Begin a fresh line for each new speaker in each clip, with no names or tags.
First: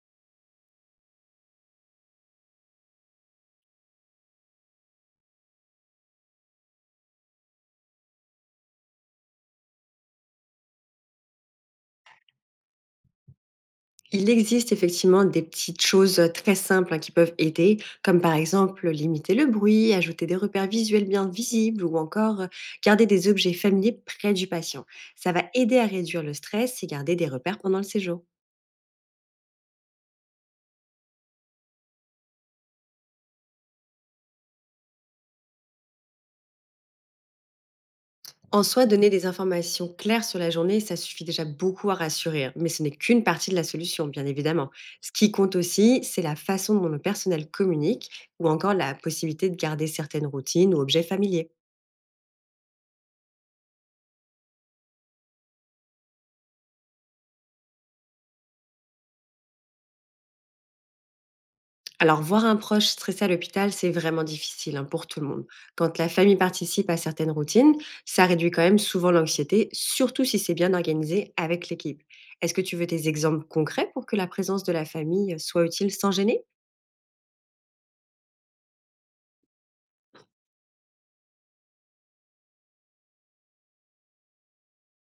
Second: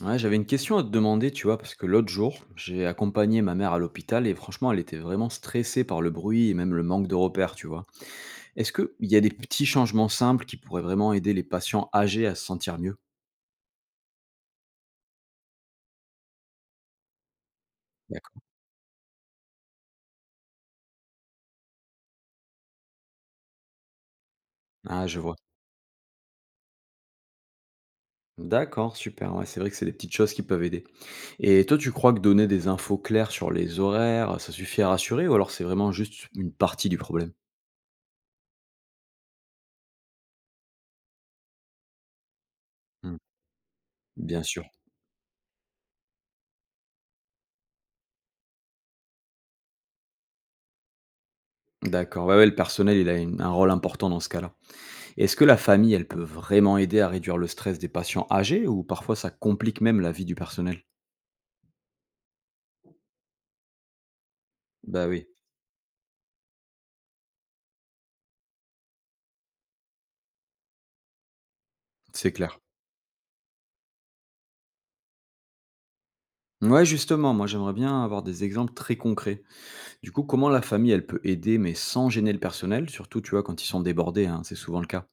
Ouais, j'avais une question à te demander, tu vois, parce que l'autre jour, j'ai accompagné ma mère à l'hôpital et franchement, elle était vraiment stressée par le bruit et même le manque de repères, tu vois. Est-ce qu'il y a des petits changements simples qui pourraient vraiment aider les patients âgés à se sentir mieux?
Il existe effectivement des petites choses très simples, hein, qui peuvent aider, comme par
D'accord.
exemple limiter le bruit, ajouter des repères visuels bien visibles ou encore, garder des objets familiers près du patient.
Ah, je
Ça
vois.
va aider à réduire le stress et garder des repères pendant le séjour.
D'accord, super. Ouais, c'est vrai que c'est des petites choses qui peuvent aider. Et toi, tu crois que donner des infos claires sur les horaires, ça suffit à rassurer ou alors c'est vraiment juste une partie du problème?
En soi, donner des informations claires sur la journée, ça suffit déjà beaucoup à rassurer, hein, mais ce n'est
Hmm.
qu'une partie de la solution, bien
Bien sûr.
évidemment. Ce qui compte aussi, c'est la façon dont le personnel communique ou encore la possibilité de garder certaines routines ou objets familiers.
D'accord. Ouais, ouais, le personnel, il a un rôle important dans ce cas-là. Est-ce que la famille, elle peut vraiment aider à réduire le stress des patients âgés ou parfois ça complique même la vie du personnel?
Alors, voir un proche stressé à l'hôpital, c'est vraiment difficile, hein, pour
Bah
tout le
oui,
monde. Quand la famille participe à certaines routines, ça réduit quand même souvent l'anxiété, surtout si c'est bien organisé avec l'équipe.
c'est
Est-ce
clair.
que tu veux des exemples concrets pour que la présence de la famille soit utile sans gêner?
Ouais, justement, moi j'aimerais bien avoir des exemples très concrets. Du coup, comment la famille, elle peut aider, mais sans gêner le personnel, surtout, tu vois, quand ils sont débordés, hein, c'est souvent le cas.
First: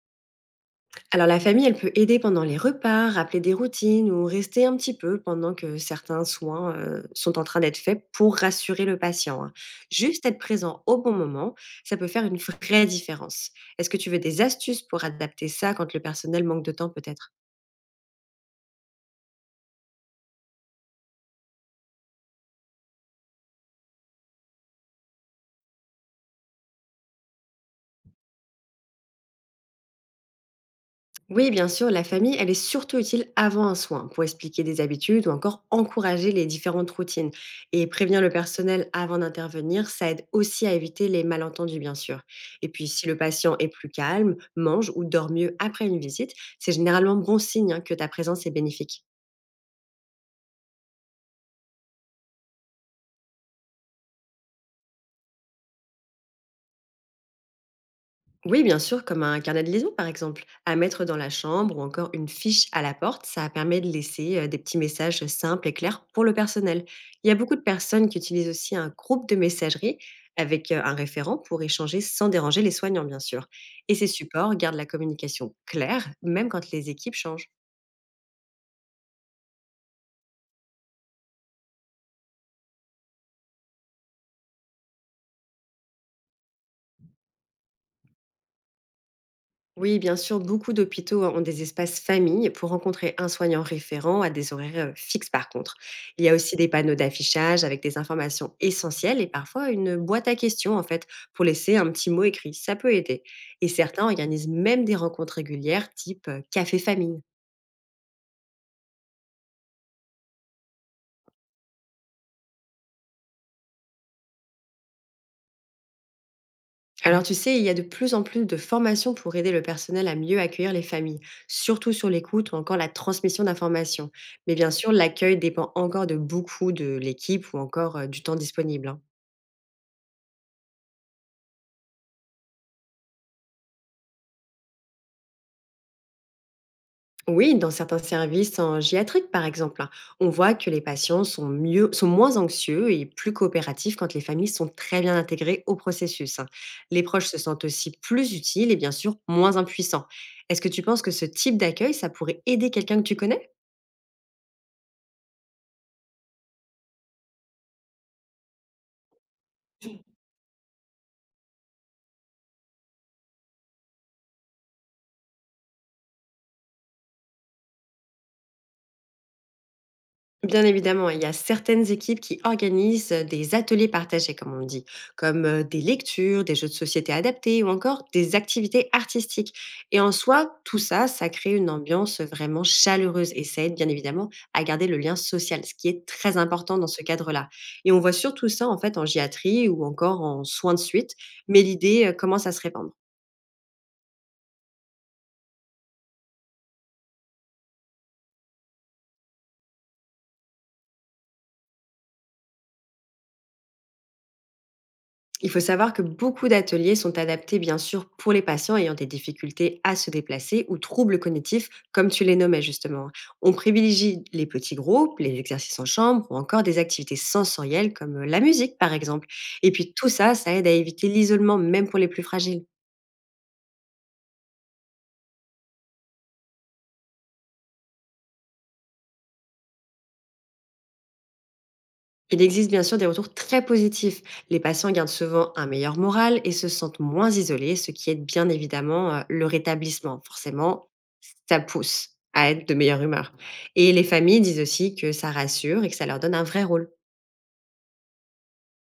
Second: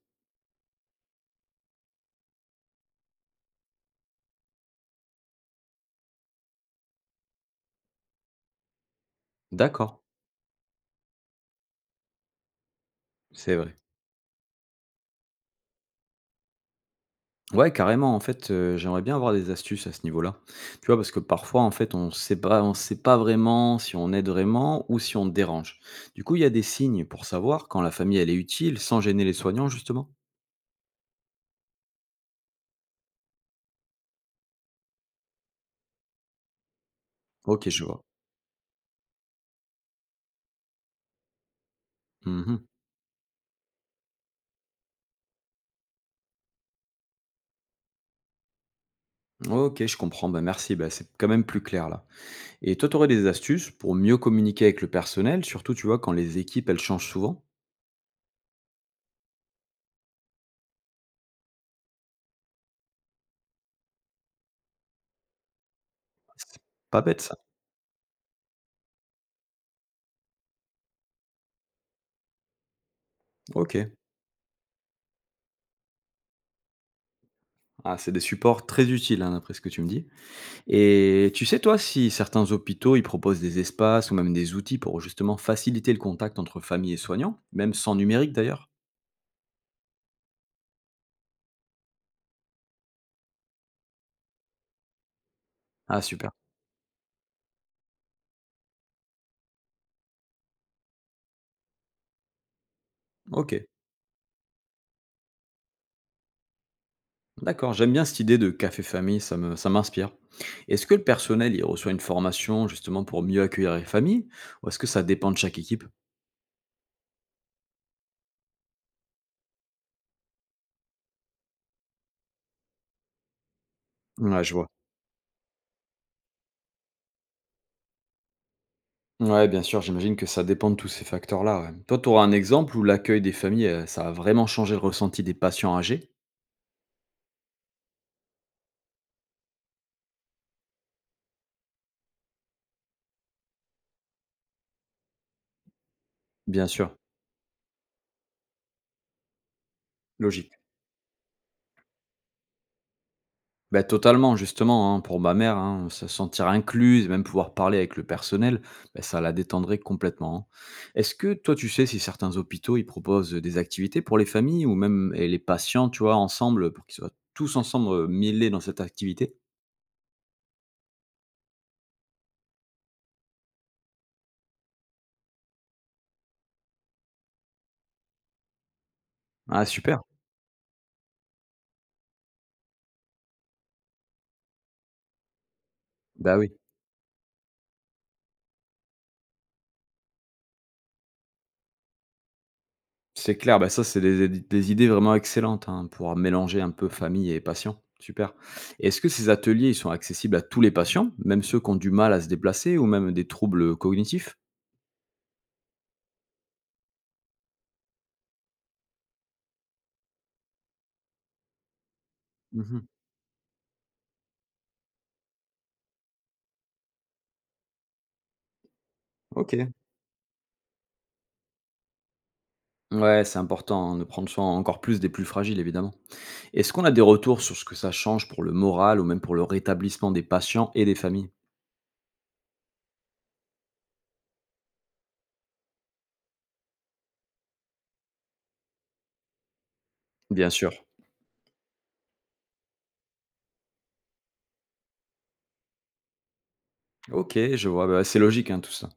Alors la famille, elle peut aider pendant les repas, rappeler des routines ou rester un petit peu pendant que certains soins sont en train d'être faits pour rassurer le patient, hein.
D'accord,
Juste être présent au bon moment, ça peut faire une vraie différence.
c'est vrai.
Est-ce que tu veux des astuces pour adapter ça quand le personnel manque de temps peut-être?
Ouais, carrément, en fait, j'aimerais bien avoir des astuces à ce niveau-là. Tu vois, parce que parfois, en fait, on sait pas vraiment si on aide vraiment ou si on dérange. Du coup, il y a des signes pour savoir quand la famille, elle est utile, sans gêner les soignants, justement.
Oui, bien sûr, la famille, elle est surtout utile avant un soin pour expliquer des habitudes ou encore encourager les différentes routines.
OK, je
Et
vois.
prévenir le personnel avant d'intervenir, ça aide aussi à éviter les malentendus, bien sûr.
Mmh.
Et puis, si le patient est plus calme, mange ou dort mieux après une visite, c'est généralement bon signe, hein, que ta présence est bénéfique.
OK, je comprends. Bah, merci, bah, c'est quand même plus clair là. Et toi, tu aurais des astuces pour mieux communiquer avec le personnel, surtout, tu vois, quand les équipes, elles changent souvent?
Oui, bien sûr, comme un carnet de liaison par exemple, à mettre dans la chambre ou encore une fiche à la porte, ça permet de laisser des petits messages simples et clairs pour le
C'est
personnel.
pas bête
Il y a
ça.
beaucoup de personnes qui utilisent aussi un groupe de messagerie avec un référent pour échanger sans déranger les soignants, bien sûr.
OK.
Et ces supports gardent la communication claire, même quand les équipes changent.
Ah, c'est des supports très utiles, hein, d'après ce que tu me dis. Et tu sais, toi, si certains hôpitaux, ils proposent des espaces ou même des outils pour justement faciliter le contact entre famille et soignants, même sans numérique d'ailleurs?
Oui, bien sûr, beaucoup d'hôpitaux ont des espaces famille pour rencontrer un soignant référent à des horaires fixes par contre.
Ah
Il y
super.
a aussi des panneaux d'affichage avec des informations essentielles et parfois une boîte à questions en fait pour laisser un petit mot écrit. Ça peut aider.
OK.
Et certains organisent même des rencontres régulières type café famille.
D'accord, j'aime bien cette idée de café famille, ça me, ça m'inspire. Est-ce que le personnel il reçoit une formation justement pour mieux accueillir les familles ou est-ce que ça dépend de chaque équipe?
Alors tu sais, il y a de plus en plus de formations pour aider le personnel à mieux accueillir les familles, surtout sur l'écoute ou encore la transmission d'informations.
Ouais, je
Mais
vois.
bien sûr, l'accueil dépend encore de beaucoup de l'équipe ou encore du temps disponible, hein.
Ouais, bien sûr, j'imagine que ça dépend de tous ces facteurs-là, ouais. Toi, tu auras un exemple où l'accueil des familles, ça a vraiment changé le ressenti des patients âgés?
Oui, dans certains services en gériatrie, par exemple, hein, on voit que les patients sont, mieux, sont moins anxieux et plus coopératifs quand les familles sont très bien intégrées au processus, hein.
Bien sûr,
Les proches se sentent aussi plus utiles et bien sûr moins impuissants.
logique.
Est-ce que tu penses que ce type d'accueil, ça pourrait aider quelqu'un que tu connais?
Ben totalement, justement, hein, pour ma mère, hein, se sentir incluse et même pouvoir parler avec le personnel, ben ça la détendrait complètement, hein. Est-ce que toi, tu sais si certains hôpitaux, ils proposent des activités pour les familles ou même et les patients, tu vois, ensemble, pour qu'ils soient tous ensemble mêlés dans cette activité?
Bien évidemment, il y a certaines équipes qui organisent des ateliers partagés, comme on le dit, comme des lectures, des jeux de société adaptés ou encore des activités artistiques.
Ah,
Et
super.
en soi, tout ça, ça crée une ambiance vraiment chaleureuse et ça aide bien évidemment à garder le lien social, ce qui est très
Bah oui,
important dans ce cadre-là. Et on voit surtout ça en fait en gériatrie ou encore en soins de suite, mais l'idée commence à se répandre.
c'est clair. Bah ça, c'est des idées vraiment excellentes hein, pour mélanger un peu famille et patients. Super. Et est-ce que ces ateliers, ils sont accessibles à tous les patients, même ceux qui ont du mal à se déplacer ou même des troubles cognitifs?
Il faut savoir que beaucoup d'ateliers sont adaptés, bien sûr, pour les patients ayant des difficultés à se déplacer ou troubles cognitifs, comme tu les nommais
Mhm.
justement. On privilégie les petits groupes, les exercices en chambre ou encore des activités sensorielles comme la musique, par exemple.
Ok.
Et puis tout ça, ça aide à éviter l'isolement, même pour les plus fragiles.
Ouais, c'est important hein, de prendre soin encore plus des plus fragiles, évidemment. Est-ce qu'on a des retours sur ce que ça change pour le moral ou même pour le rétablissement des patients et des familles?
Il existe bien sûr des retours très positifs. Les patients gardent souvent un meilleur moral et se sentent moins isolés, ce qui aide bien évidemment le rétablissement.
Bien sûr.
Forcément, ça pousse à être de meilleure humeur. Et les familles disent aussi que ça rassure et que ça leur donne un vrai rôle.
Ok, je vois, bah, c'est logique hein, tout ça.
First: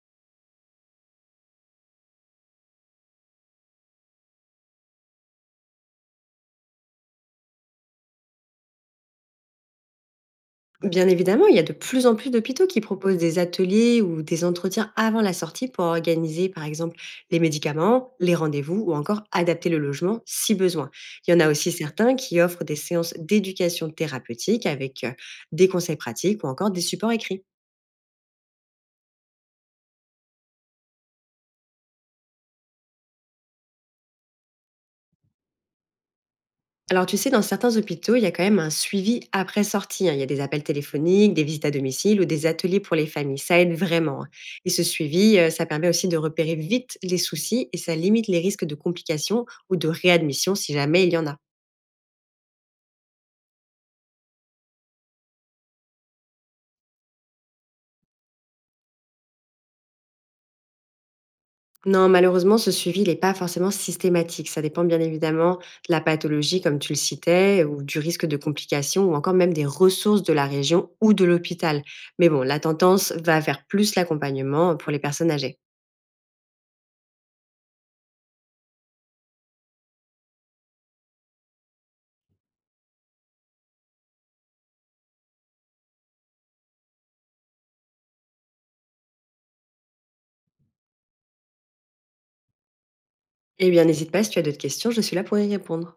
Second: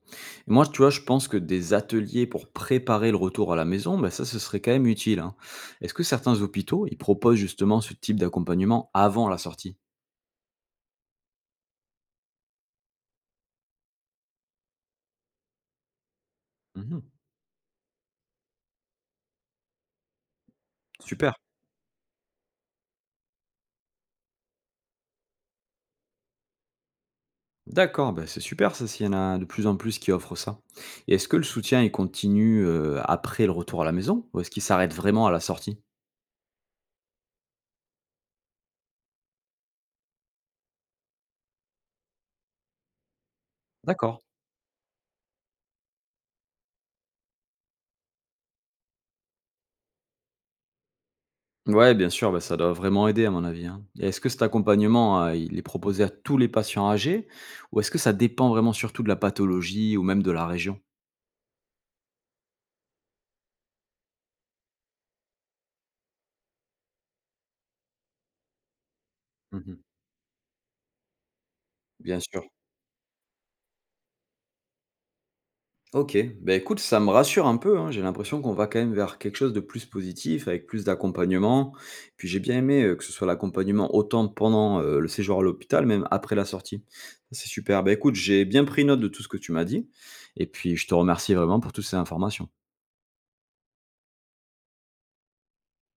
Et moi, tu vois, je pense que des ateliers pour préparer le retour à la maison, bah, ça, ce serait quand même utile, hein. Est-ce que certains hôpitaux, ils proposent justement ce type d'accompagnement avant la sortie?
Bien évidemment, il y a de plus en plus d'hôpitaux qui proposent des ateliers ou des entretiens avant la sortie pour organiser, par exemple,
Mhm.
les médicaments, les rendez-vous ou encore adapter le logement si besoin. Il y
Super.
en a aussi certains qui offrent des séances d'éducation thérapeutique avec des conseils pratiques ou encore des supports écrits.
D'accord, bah, c'est super ça s'il y en a de plus en plus qui offrent ça. Et est-ce que le soutien il continue, après le retour à la maison? Ou est-ce qu'il s'arrête vraiment à la sortie?
Alors, tu sais, dans certains hôpitaux, il y a quand même un suivi après sortie, hein. Il y a des appels téléphoniques, des visites à domicile ou des ateliers pour les familles. Ça aide
D'accord.
vraiment, hein. Et ce suivi, ça permet aussi de repérer vite les soucis et ça limite les risques de complications ou de réadmission si jamais il y en a.
Ouais, bien sûr, bah, ça doit vraiment aider à mon avis, hein. Et est-ce que cet accompagnement, il est proposé à tous les patients âgés? Ou est-ce que ça dépend vraiment surtout de la pathologie ou même de la région?
Non, malheureusement, ce suivi n'est pas forcément systématique. Ça dépend bien évidemment de la pathologie, comme tu le citais, ou du risque de complications, ou encore même des
Mmh.
ressources de la région ou de l'hôpital.
Bien
Mais bon,
sûr.
la tendance va vers plus l'accompagnement pour les personnes âgées.
OK, bah, écoute, ça me rassure un peu, hein. J'ai l'impression qu'on va quand même vers quelque chose de plus positif, avec plus d'accompagnement. Puis j'ai bien aimé, que ce soit l'accompagnement autant pendant, le séjour à l'hôpital, même après la sortie. C'est super. Bah, écoute, j'ai bien pris note de tout ce que tu m'as dit et puis je te remercie vraiment pour toutes ces informations.
Eh bien, n'hésite pas si tu as d'autres questions, je suis là pour y répondre.